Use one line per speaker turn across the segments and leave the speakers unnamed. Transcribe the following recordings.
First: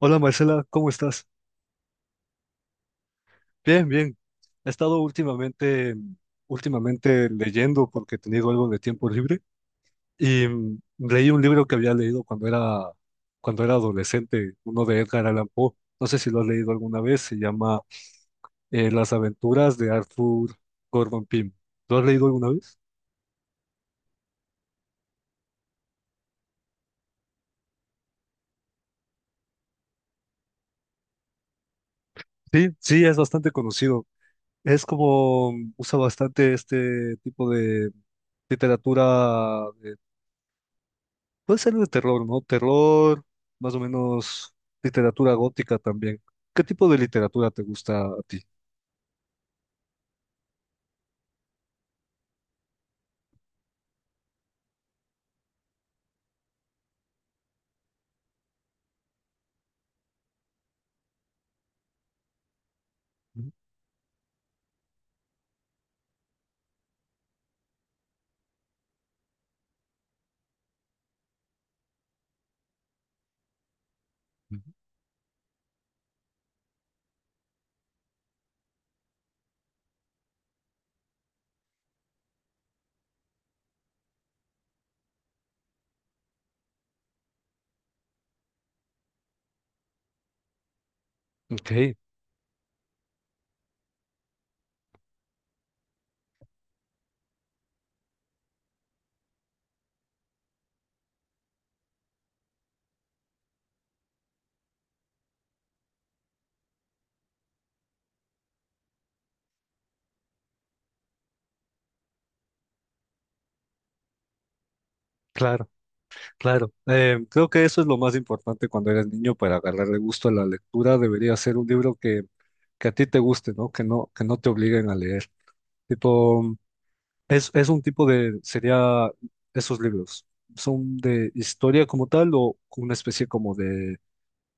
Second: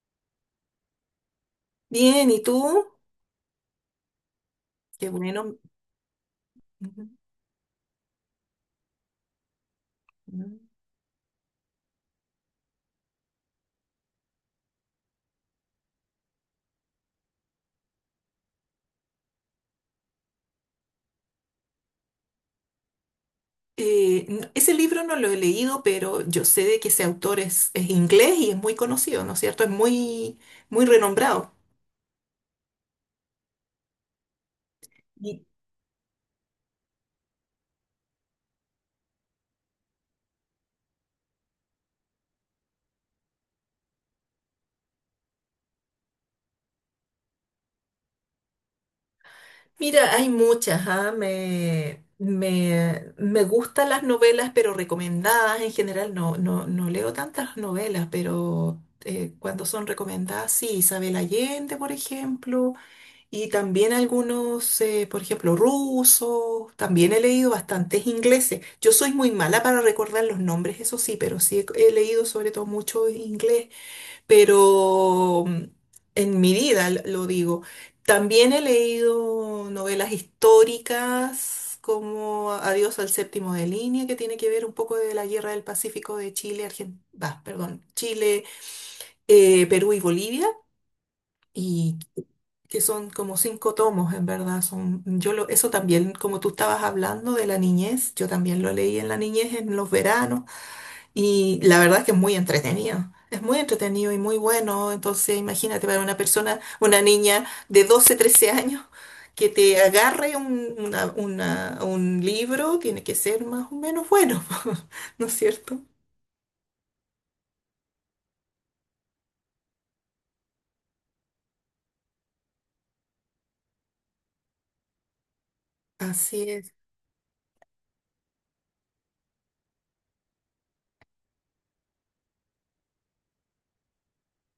Hola Marcela, ¿cómo estás?
Bien, ¿y tú?
Bien, bien. He estado
Qué bueno.
últimamente,
Ujú.
últimamente leyendo porque he tenido algo de tiempo libre y leí un libro que había leído cuando era adolescente, uno de Edgar Allan Poe. No sé si lo has leído alguna vez, se llama Las aventuras de Arthur Gordon Pym. ¿Lo has leído alguna vez?
Ese libro no lo he leído, pero yo sé de que ese autor es inglés y es muy conocido, ¿no es cierto? Es muy, muy renombrado.
Sí, sí, es bastante conocido. Es
Y-
como usa bastante este tipo de literatura. Puede ser de terror, ¿no? Terror, más o menos literatura gótica también. ¿Qué tipo de literatura te gusta a ti?
Mira, hay muchas, me gustan las novelas, pero recomendadas en general. No, no, no leo tantas novelas, pero cuando son recomendadas, sí, Isabel Allende, por ejemplo. Y
Ujú,
también algunos, por ejemplo, rusos, también he leído bastantes ingleses. Yo soy muy mala para recordar los nombres, eso sí, pero sí he leído sobre todo mucho inglés,
ujú.
pero en mi vida lo digo. También he leído novelas históricas como Adiós al séptimo de línea, que tiene que ver un poco de la Guerra del Pacífico de Chile, bah, perdón, Chile, Perú y Bolivia.
Ok,
Y que son como cinco tomos, en verdad. Son, eso también, como tú estabas hablando de la niñez, yo también lo leí en la niñez, en los veranos, y la verdad es que es muy entretenido. Es muy entretenido y muy bueno. Entonces, imagínate para una persona, una niña de 12 13 años, que te agarre un libro, tiene que ser más o menos bueno, ¿no es
claro,
cierto?
claro. Creo que eso es lo más importante cuando eres niño para agarrarle gusto a la lectura. Debería ser que a ti te guste, ¿no? Que no te obliguen a leer. Tipo,
Así es.
es un tipo de, sería esos libros. ¿Son de historia como tal o una especie como de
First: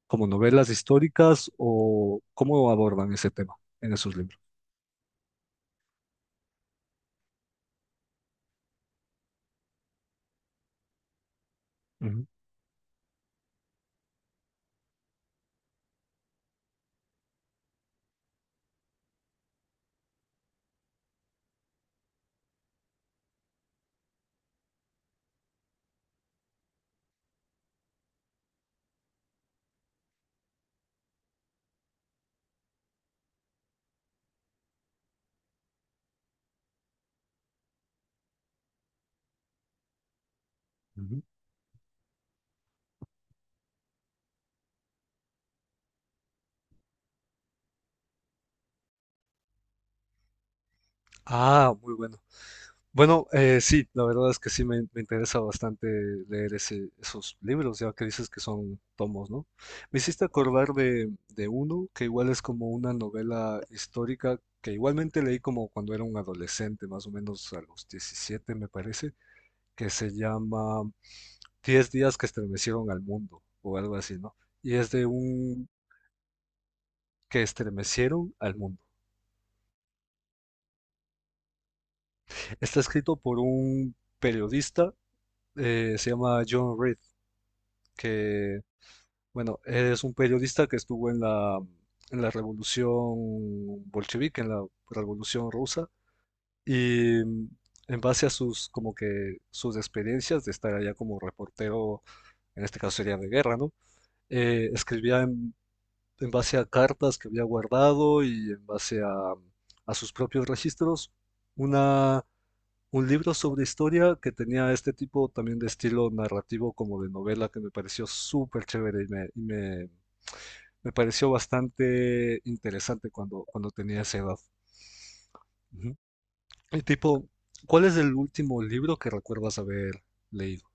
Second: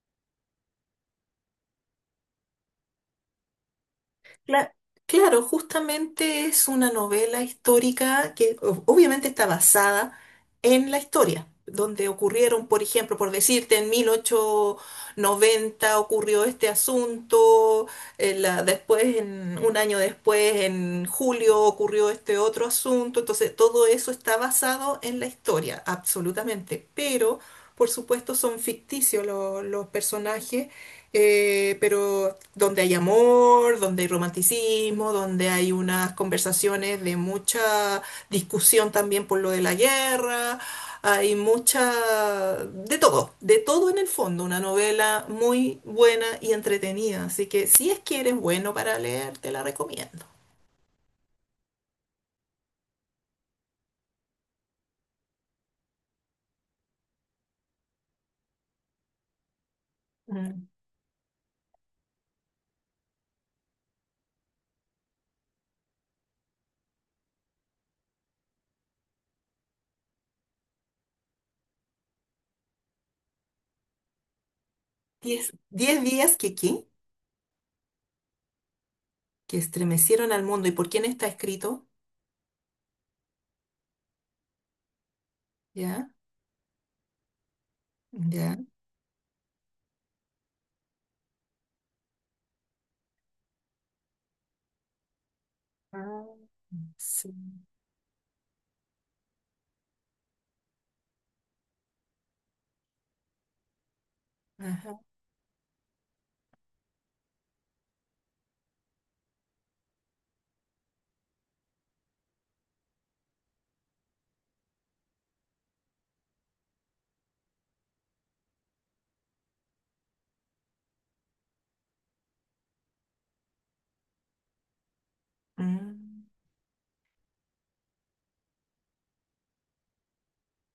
como novelas históricas o cómo abordan ese tema en esos libros?
Cla- claro, justamente es una novela histórica que obviamente está basada en la historia, donde
Ujú,
ocurrieron, por ejemplo, por decirte, en 1890 ocurrió este asunto, después, un año después, en julio ocurrió este otro asunto, entonces todo eso está basado en la historia, absolutamente, pero por supuesto son ficticios los personajes. Pero donde hay amor, donde hay romanticismo, donde hay unas conversaciones de mucha discusión también por lo de la guerra,
ujú.
hay mucha, de todo en el fondo, una novela muy buena y entretenida, así que si es que eres bueno para leer, te la recomiendo.
Ah, muy bueno. Bueno, sí, la verdad es que sí me interesa bastante leer esos libros, ya que dices que son tomos, ¿no? Me hiciste
Mm.
acordar de uno que igual es como una novela histórica que igualmente leí como cuando era un adolescente, más o menos a los 17 me parece, que se llama 10 días que estremecieron al mundo o algo así, ¿no? Y es de
10,
un
10 días que, ¿qué?
que estremecieron al mundo.
Que estremecieron al mundo. ¿Y por quién está escrito?
Está escrito por un periodista,
¿Ya?
se llama John Reed,
¿Ya?
que, bueno, es un periodista que estuvo en la revolución bolchevique, en la revolución rusa,
Ah,
y
sí.
en base a sus experiencias de estar allá como reportero, en este caso sería de guerra, ¿no?
Ajá.
Escribía en base a cartas que había guardado y en base a sus propios registros, una, un libro sobre historia que tenía este tipo también de estilo narrativo como de novela que me pareció súper chévere y me pareció bastante interesante cuando tenía esa edad. Ujú.
Mm.
Y tipo, ¿cuál es el último libro que recuerdas haber leído?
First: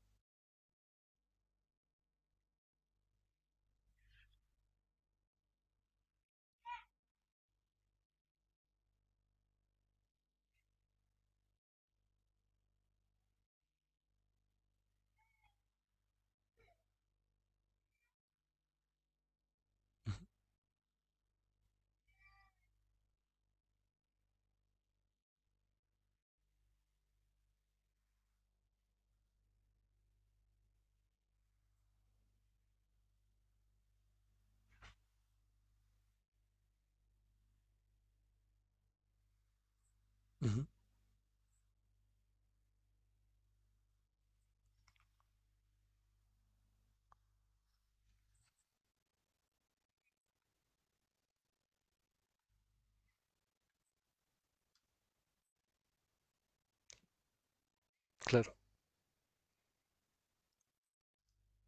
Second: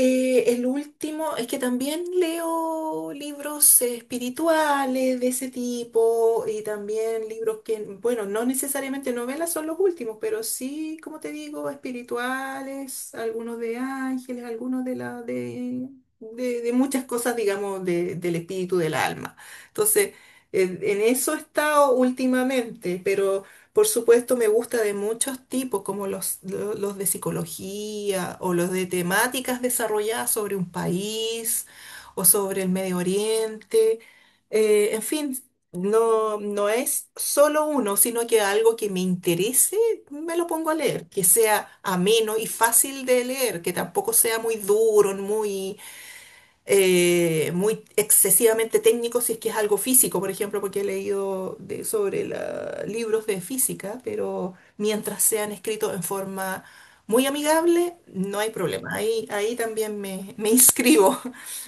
El último es que también leo libros espirituales de ese tipo y también libros que, bueno, no necesariamente novelas son los últimos, pero sí, como te digo, espirituales, algunos de ángeles, algunos de muchas cosas, digamos, del espíritu del alma. Entonces, en eso he estado últimamente, pero por supuesto, me gusta de muchos tipos, como los de psicología o los de temáticas desarrolladas sobre un país o sobre el Medio Oriente. En fin, no, no es solo uno, sino que algo que me interese, me lo
Ujú,
pongo a leer, que sea ameno y fácil de leer, que tampoco sea muy duro, muy excesivamente técnico si es que es algo físico, por ejemplo, porque he leído sobre libros de física, pero mientras sean escritos en forma muy amigable, no hay
claro.
problema. Ahí, ahí también me inscribo.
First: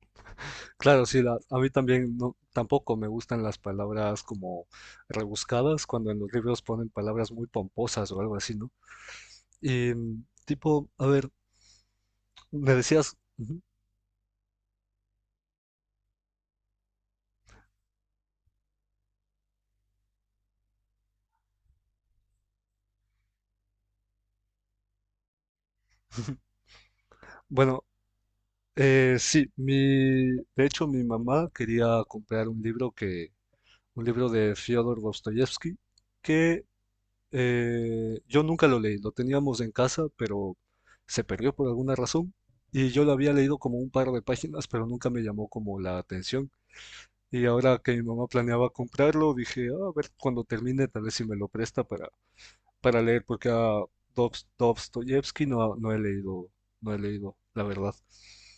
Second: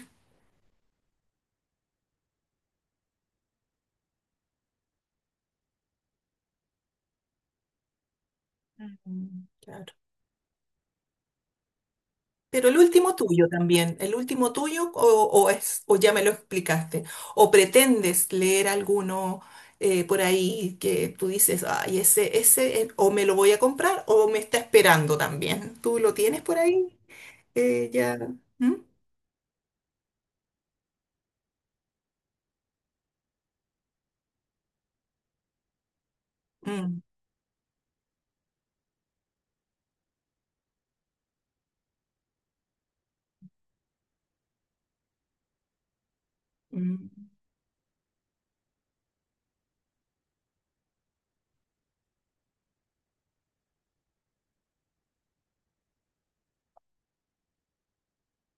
Claro, sí, a mí también no, tampoco me gustan las palabras como rebuscadas cuando en los libros ponen palabras muy pomposas o algo así, ¿no?
Mm, claro.
Y tipo, a ver,
Pero
me
el último
decías,
tuyo
ujú.
también, el último tuyo o ya me lo explicaste, o pretendes leer alguno por ahí que tú dices, ay, ese, o me lo voy a comprar o me está esperando también. ¿Tú lo tienes por ahí?
Bueno,
Ya. ¿Mm?
sí, de hecho mi mamá quería comprar un libro de Fyodor Dostoyevsky que
Mm,
yo nunca lo leí, lo teníamos en casa, pero se perdió por alguna razón y yo lo había leído como un par de páginas, pero nunca me llamó como la atención.
mm.
Y ahora que mi mamá planeaba comprarlo, dije, "Ah, a ver, cuando termine, tal vez si me lo presta para leer, porque a Dostoyevsky no, no he leído, la verdad."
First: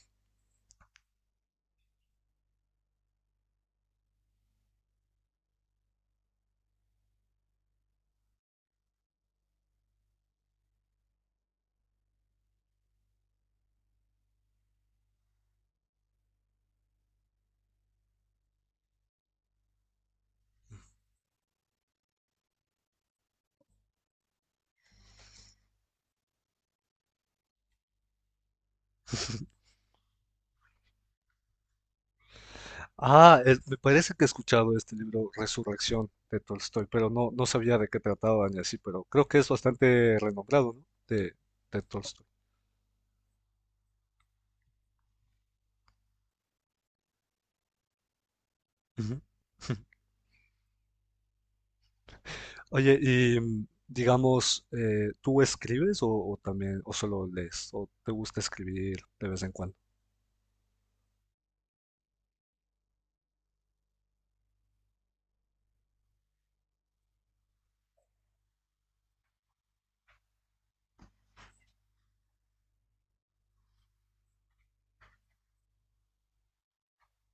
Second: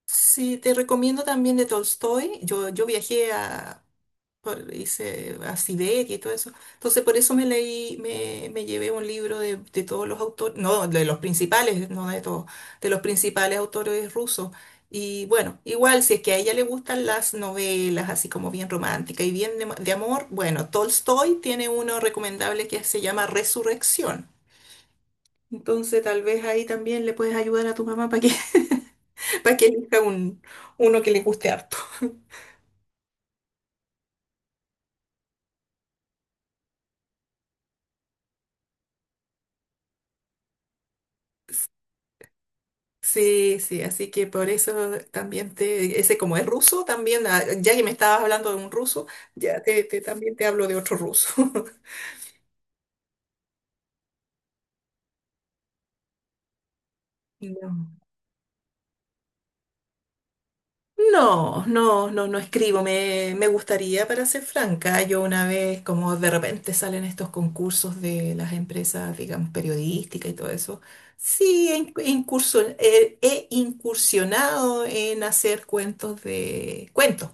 Sí, te recomiendo también de Tolstoy. Yo viajé a, hice a Siberia y todo eso. Entonces, por eso me llevé un libro de, todos los autores, no, de los principales, no de todos, de los principales autores rusos. Y bueno, igual, si es que a ella le gustan las novelas, así como bien romántica y bien de amor, bueno, Tolstoy tiene uno recomendable que se llama Resurrección. Entonces, tal vez ahí también le puedes ayudar a tu mamá para que, para que elija un, uno que le guste harto.
Ah, es- me parece que he escuchado este libro Resurrección de Tolstoy, pero no, no sabía de qué trataba ni así, pero creo que es bastante renombrado, ¿no? De Tolstoy.
Sí, sí, así que por eso también te, ese como es ruso, también, ah, ya que me estabas hablando de un ruso,
Ujú.
ya también te hablo de otro ruso.
Oye, y digamos, ¿tú escribes o también, o solo lees,
No.
o te gusta escribir de vez en cuando?
No, no, no, no escribo, me gustaría, para ser franca, yo una vez, como de repente salen estos concursos de las empresas, digamos, periodísticas y todo eso, sí, he incursionado en hacer cuentos de cuentos.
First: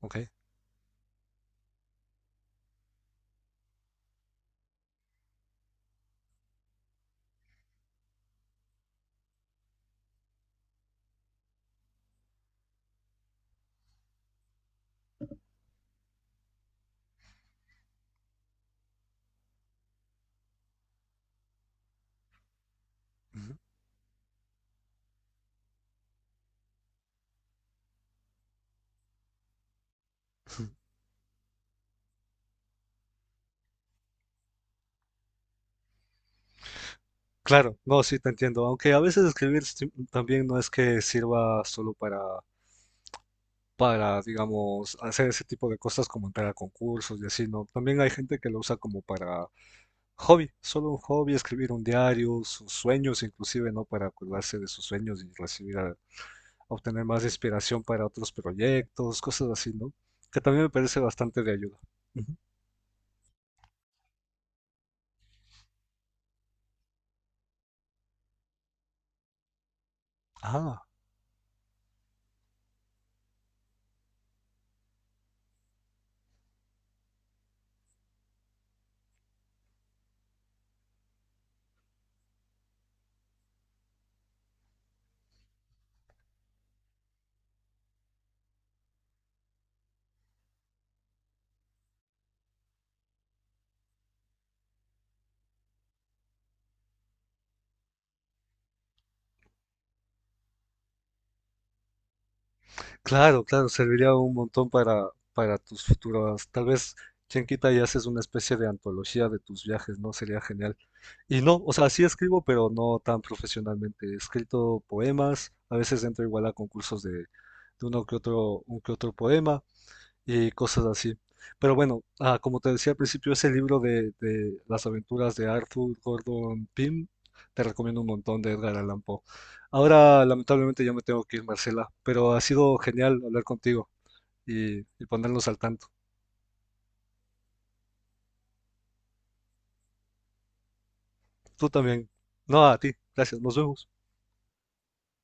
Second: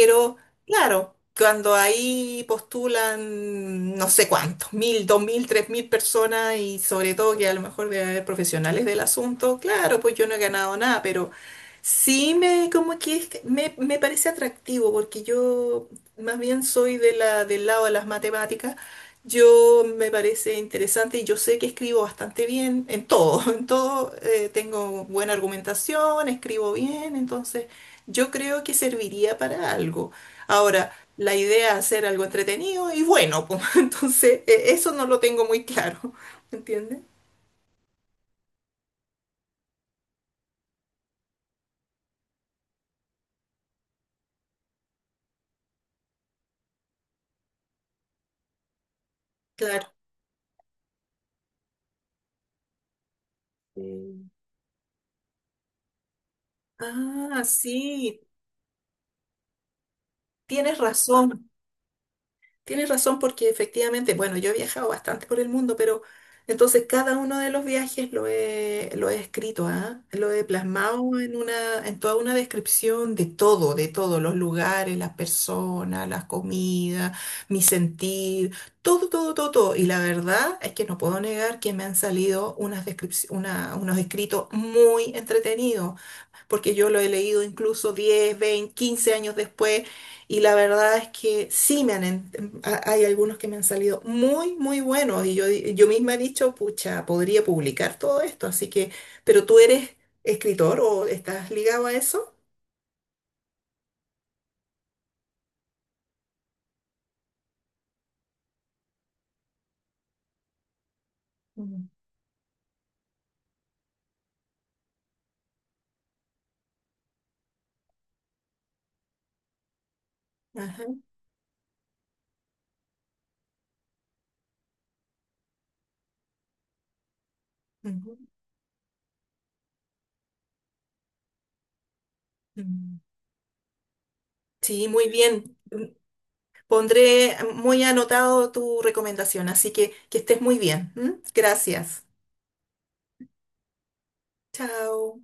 ¿Ok?
claro, cuando ahí postulan no sé cuántos, 1000, 2000, 3000 personas y sobre todo que a lo mejor debe haber profesionales del asunto, claro, pues yo no he ganado nada, pero sí me como que que me parece atractivo porque yo más bien soy de del lado de las matemáticas yo me parece interesante y yo sé que escribo bastante bien en todo,
Ujú.
en todo tengo buena argumentación, escribo bien, entonces yo creo que serviría para algo. Ahora, la idea es hacer algo entretenido y bueno, pues, entonces eso no lo tengo muy claro, ¿me entiendes?
Claro, no, sí te entiendo, aunque a veces escribir también no es que sirva solo para, digamos, hacer ese tipo de cosas como entrar a concursos y así, ¿no? También hay gente que lo usa como para
Claro.
hobby, solo un hobby, escribir un diario, sus sueños inclusive, ¿no? Para
Mm.
acordarse de sus sueños y recibir obtener más
Ah,
inspiración para
sí,
otros proyectos, cosas así, ¿no? Que también me
tienes
parece bastante
razón.
de ayuda. Ujú.
Tienes razón porque efectivamente, bueno, yo he viajado bastante por el mundo, pero entonces cada uno de los viajes lo he escrito, ¿ah? Lo he
Ah,
plasmado en toda una descripción de todo, de todos los lugares, las personas, las comidas, mi sentir, todo, todo, todo, todo. Y la verdad es que no puedo negar que me han salido unas unos escritos muy entretenidos porque yo lo he leído incluso 10 20 15 años después, y la verdad es que sí me han, en- ha- hay algunos que me han salido muy, muy buenos, y yo misma he dicho, pucha, podría publicar todo esto, así que, pero tú eres escritor o estás ligado a eso.
claro, claro, serviría un montón para tus futuras. Tal vez, quien quita y haces una especie de antología de tus viajes, ¿no? Sería genial. Y no, o
Mm.
sea, sí escribo, pero no tan profesionalmente. He escrito poemas, a veces entro igual a concursos de uno que otro, un que otro poema, y
Ajá,
cosas así. Pero bueno, ah, como te decía al principio, ese libro de las aventuras de Arthur Gordon Pym, te recomiendo un
ujú,
montón de Edgar Allan Poe. Ahora, lamentablemente, ya me tengo que ir, Marcela, pero ha sido
mm.
genial hablar contigo
Sí,
y
muy
ponernos
bien.
al tanto.
Pondré muy anotado tu recomendación, así que estés muy bien. ¿M?
Tú
Gracias.
también. No, a ti. Gracias. Nos vemos.
Chao.